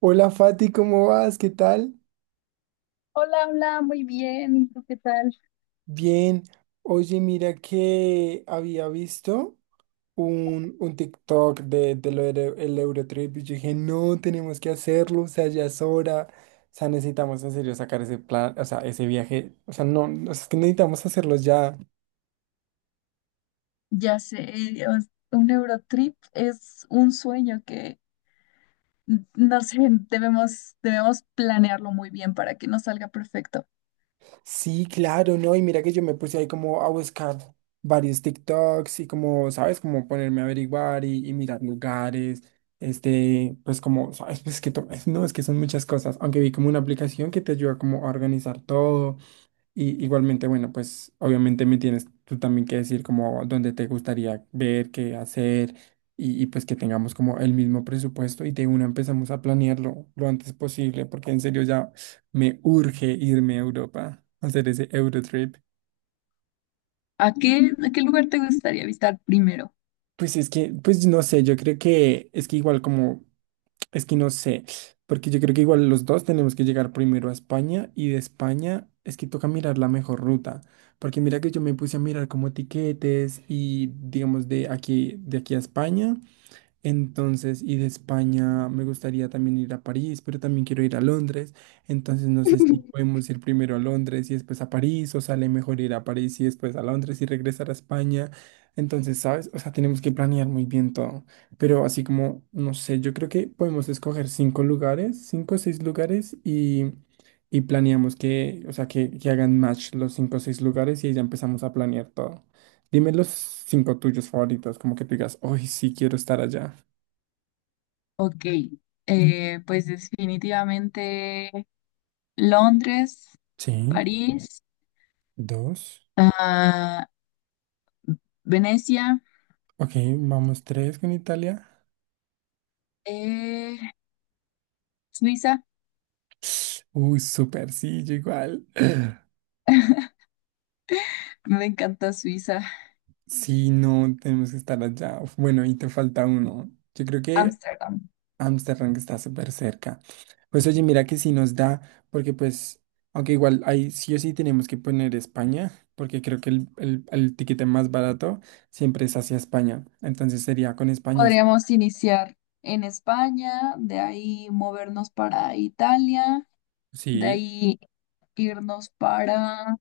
Hola Fati, ¿cómo vas? ¿Qué tal? Hola, hola, muy bien. ¿Y tú qué tal? Bien. Oye, mira que había visto un TikTok de lo del el Eurotrip y yo dije, no, tenemos que hacerlo, o sea, ya es hora, o sea, necesitamos en serio sacar ese plan, o sea, ese viaje, o sea, no, o sea, es que necesitamos hacerlo ya. Ya sé, Dios, un Eurotrip es un sueño que, no sé, debemos planearlo muy bien para que nos salga perfecto. Sí, claro, ¿no? Y mira que yo me puse ahí como a buscar varios TikToks y como, ¿sabes? Como ponerme a averiguar y mirar lugares, este, pues como, ¿sabes? Pues que, no, es que son muchas cosas, aunque vi como una aplicación que te ayuda como a organizar todo. Y igualmente, bueno, pues obviamente me tienes tú también que decir como dónde te gustaría ver, qué hacer y pues que tengamos como el mismo presupuesto y de una empezamos a planearlo lo antes posible porque en serio ya me urge irme a Europa a hacer ese Eurotrip. A qué lugar te gustaría visitar primero? Pues es que, pues no sé, yo creo que es que igual como Es que no sé, porque yo creo que igual los dos tenemos que llegar primero a España y de España es que toca mirar la mejor ruta, porque mira que yo me puse a mirar como tiquetes y digamos de aquí a España. Entonces, y de España me gustaría también ir a París, pero también quiero ir a Londres. Entonces, no sé si podemos ir primero a Londres y después a París, o sale mejor ir a París y después a Londres y regresar a España. Entonces, ¿sabes? O sea, tenemos que planear muy bien todo. Pero así como, no sé, yo creo que podemos escoger cinco lugares, cinco o seis lugares y planeamos que, o sea, que hagan match los cinco o seis lugares y ahí ya empezamos a planear todo. Dime los cinco tuyos favoritos, como que tú digas, hoy sí quiero estar allá. Ok, pues definitivamente Londres, Sí, París, dos. ah, Venecia, Ok, vamos tres con Italia. eh, Suiza. Uy, súper, sí, yo igual. Me encanta Suiza, Sí, no, tenemos que estar allá. Uf, bueno, y te falta uno. Yo creo que Ámsterdam. Ámsterdam que está súper cerca. Pues oye, mira que sí nos da, porque pues, aunque igual ahí sí o sí tenemos que poner España, porque creo que el tiquete más barato siempre es hacia España. Entonces sería con España. Podríamos iniciar en España, de ahí movernos para Italia, de Sí, ahí irnos para,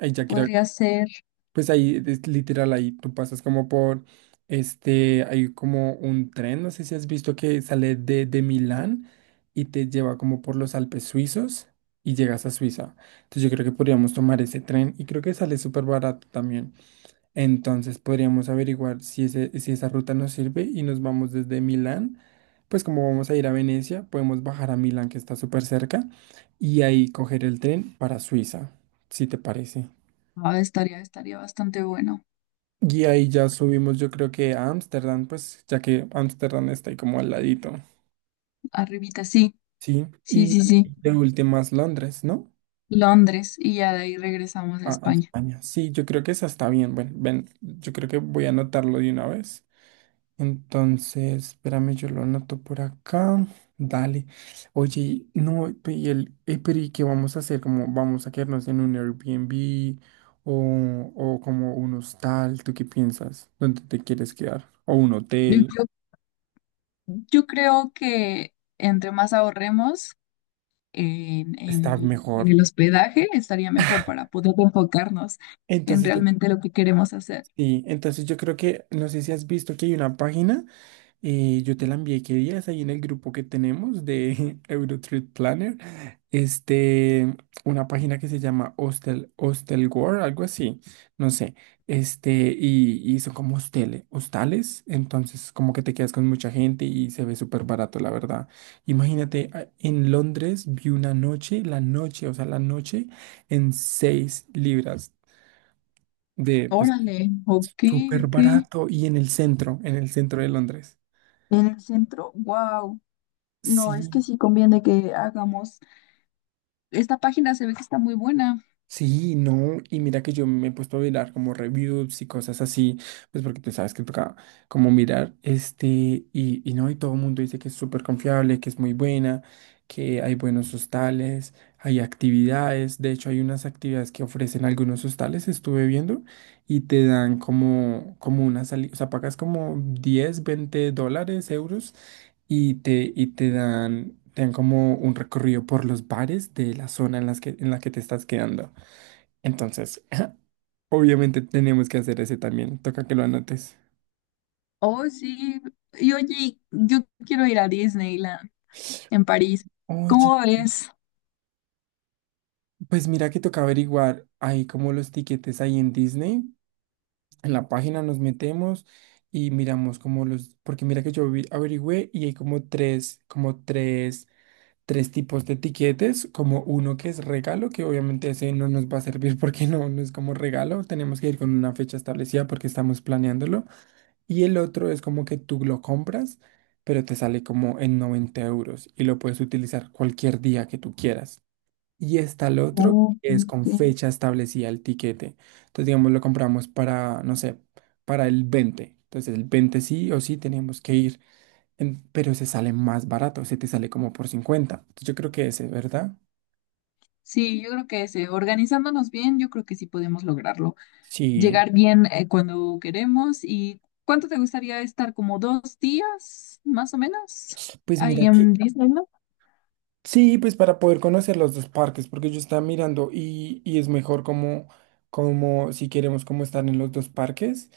ahí ya creo. podría ser, Pues ahí, es literal, ahí tú pasas como por, este, hay como un tren, no sé si has visto que sale de Milán y te lleva como por los Alpes suizos y llegas a Suiza. Entonces yo creo que podríamos tomar ese tren y creo que sale súper barato también. Entonces podríamos averiguar si, ese, si esa ruta nos sirve y nos vamos desde Milán. Pues como vamos a ir a Venecia, podemos bajar a Milán, que está súper cerca, y ahí coger el tren para Suiza, si te parece. ah, estaría bastante bueno. Y ahí ya subimos, yo creo que a Ámsterdam, pues, ya que Ámsterdam está ahí como al ladito, Arribita, sí, ¿sí? sí, Y sí, sí, de últimas Londres, ¿no? Londres, y ya de ahí regresamos a A España. España. Sí, yo creo que esa está bien. Bueno, ven, yo creo que voy a anotarlo de una vez. Entonces, espérame, yo lo anoto por acá. Dale. Oye, no, y el, pero ¿y qué vamos a hacer? ¿Cómo vamos a quedarnos en un Airbnb o como un hostal? ¿Tú qué piensas? ¿Dónde te quieres quedar? ¿O un Yo, hotel? yo- yo creo que entre más ahorremos Está en mejor. el hospedaje, estaría mejor para poder enfocarnos en Entonces, realmente lo que queremos hacer. sí, entonces yo creo que, no sé si has visto que hay una página, yo te la envié qué días ahí en el grupo que tenemos de Eurotrip Planner, este, una página que se llama Hostel, Hostel World, algo así, no sé, este, y son como hosteles, hostales, entonces como que te quedas con mucha gente y se ve súper barato, la verdad. Imagínate, en Londres vi una noche, la noche, o sea, la noche en 6 libras de, pues, Órale, ok, súper ok. barato y en el centro de Londres. En el centro, wow. No, es que Sí, sí conviene que hagamos. Esta página se ve que está muy buena. sí, no. Y mira que yo me he puesto a mirar como reviews y cosas así, pues porque tú sabes que toca como mirar este y no, y todo el mundo dice que es súper confiable, que es muy buena, que hay buenos hostales, hay actividades. De hecho, hay unas actividades que ofrecen algunos hostales, estuve viendo, y te dan como, como una salida, o sea, pagas como 10, 20 dólares, euros y te dan como un recorrido por los bares de la zona en las que, en la que te estás quedando. Entonces, obviamente tenemos que hacer ese también. Toca que lo anotes. Oh, sí. Y oye, yo quiero ir a Disneyland en París. Oye, ¿Cómo ves? pues mira que toca averiguar ahí como los tiquetes ahí en Disney. En la página nos metemos y miramos como los, porque mira que yo averigüé y hay como tres, como tres tipos de tiquetes, como uno que es regalo, que obviamente ese no nos va a servir porque no, no es como regalo, tenemos que ir con una fecha establecida porque estamos planeándolo, y el otro es como que tú lo compras, pero te sale como en 90 euros y lo puedes utilizar cualquier día que tú quieras. Y está el otro Oh, que es con ok. fecha establecida el tiquete. Entonces, digamos, lo compramos para, no sé, para el 20. Entonces, el 20 sí o sí tenemos que ir pero se sale más barato, se te sale como por 50. Entonces, yo creo que ese, ¿verdad? Sí, yo creo que ese, organizándonos bien, yo creo que sí podemos lograrlo. Sí. Llegar bien, cuando queremos. ¿Y cuánto te gustaría estar? ¿Como dos días, más o menos? Pues Ahí mira en Disneyland. sí, pues para poder conocer los dos parques, porque yo estaba mirando y es mejor como, como si queremos como estar en los dos parques,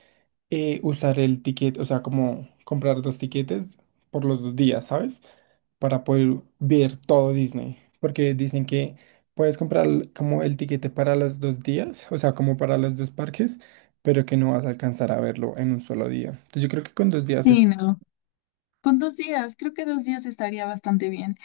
usar el ticket, o sea, como comprar dos tiquetes por los dos días, ¿sabes? Para poder ver todo Disney, porque dicen que puedes comprar como el tiquete para los dos días, o sea, como para los dos parques, pero que no vas a alcanzar a verlo en un solo día. Entonces yo creo que con dos días es, Sí, no. Con dos días, creo que dos días estaría bastante bien.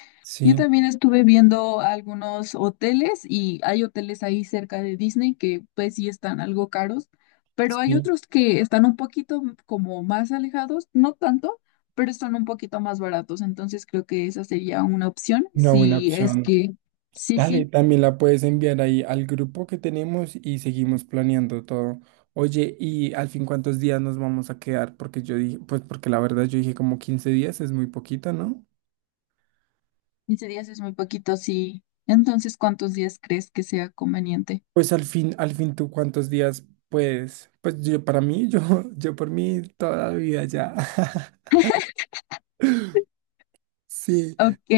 Yo sí, también estuve viendo algunos hoteles y hay hoteles ahí cerca de Disney que pues sí están algo caros, pero hay sí, otros que están un poquito como más alejados, no tanto, pero están un poquito más baratos. Entonces creo que esa sería una opción una buena si es opción. que, sí, Dale, sí, también la puedes enviar ahí al grupo que tenemos y seguimos planeando todo. Oye, ¿y al fin cuántos días nos vamos a quedar? Porque yo dije, pues porque la verdad yo dije como 15 días, es muy poquito, ¿no? 15 días es muy poquito, sí. Entonces, ¿cuántos días crees que sea conveniente? Pues al fin tú cuántos días, pues, pues yo para mí, yo, yo por mí toda la vida ya. Sí. Ok,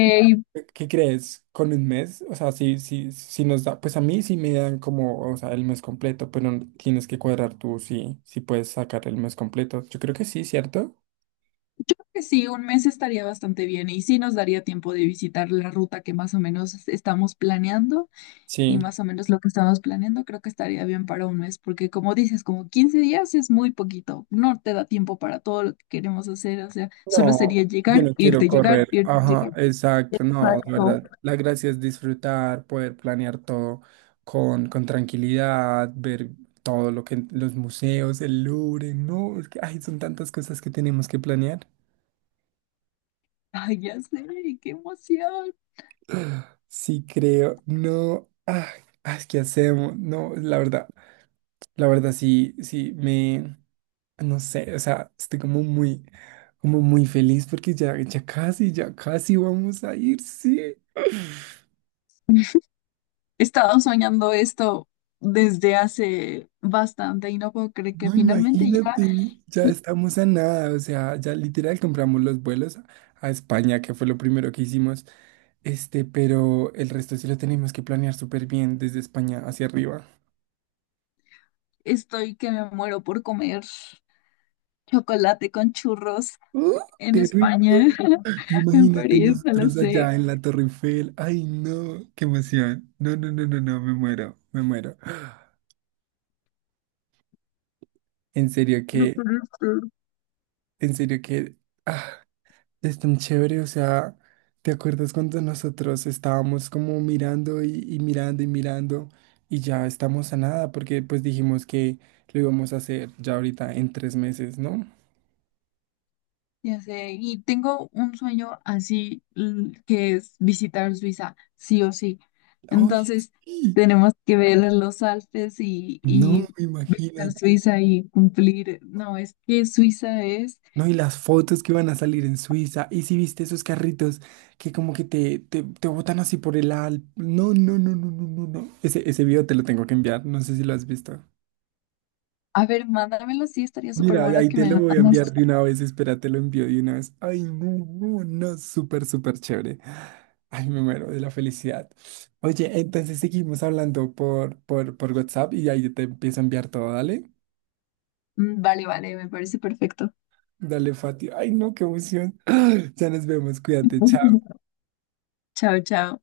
¿Qué crees? ¿Con un mes? O sea, si, si, si nos da, pues a mí sí me dan como, o sea, el mes completo, pero tienes que cuadrar tú si, si puedes sacar el mes completo. Yo creo que sí, ¿cierto? yo creo que sí, un mes estaría bastante bien y sí nos daría tiempo de visitar la ruta que más o menos estamos planeando y Sí. más o menos lo que estamos planeando creo que estaría bien para un mes porque como dices, como 15 días es muy poquito, no te da tiempo para todo lo que queremos hacer, o sea, solo No, sería llegar, yo no quiero irte, llegar, correr. irte, llegar. Ajá, exacto. No, la Exacto. verdad. La gracia es disfrutar, poder planear todo con tranquilidad, ver todo lo que los museos, el Louvre, no, es que ay, son tantas cosas que tenemos que planear. Ay, ya sé, qué emoción. Sí, creo, no, ay, ay, ¿qué hacemos? No, la verdad sí, sí, me, no sé, o sea, estoy como muy feliz porque ya, ya casi vamos a ir, sí. He estado soñando esto desde hace bastante y no puedo creer que No, finalmente ya imagínate, ya estamos a nada, o sea, ya literal compramos los vuelos a España, que fue lo primero que hicimos, este, pero el resto sí lo tenemos que planear súper bien desde España hacia arriba. estoy que me muero por comer. Chocolate con churros ¡Uh! en ¡Qué rico! España, en Imagínate París, no lo nosotros sé. allá en la Torre Eiffel, ay no, qué emoción, no, no, no, no, no, me muero, en serio que, en serio que, ah. Es tan chévere, o sea, ¿te acuerdas cuando nosotros estábamos como mirando y mirando y mirando y ya estamos a nada porque pues dijimos que lo íbamos a hacer ya ahorita en 3 meses, ¿no? Ya sé, y tengo un sueño así que es visitar Suiza, sí o sí. Oye, Entonces, sí. tenemos que ver los Alpes No, y visitar imagínate. Suiza y cumplir. No, es que Suiza es. No, y las fotos que van a salir en Suiza. Y si viste esos carritos que como que te botan así por el al... No, no, no, no, no, no, no. Ese video te lo tengo que enviar. No sé si lo has visto. A ver, mándamelo, sí, estaría súper Mira, bueno ahí que te me lo lo voy a enviar mandas. de una vez, espera, te lo envío de una vez. Ay, no, no, no, súper, súper chévere. Ay, me muero de la felicidad. Oye, entonces seguimos hablando por WhatsApp y ahí te empiezo a enviar todo, dale. Mm, vale, vale, me parece perfecto. Dale, Fati. Ay, no, qué emoción. Ya nos vemos, cuídate, chao. Chao, chao.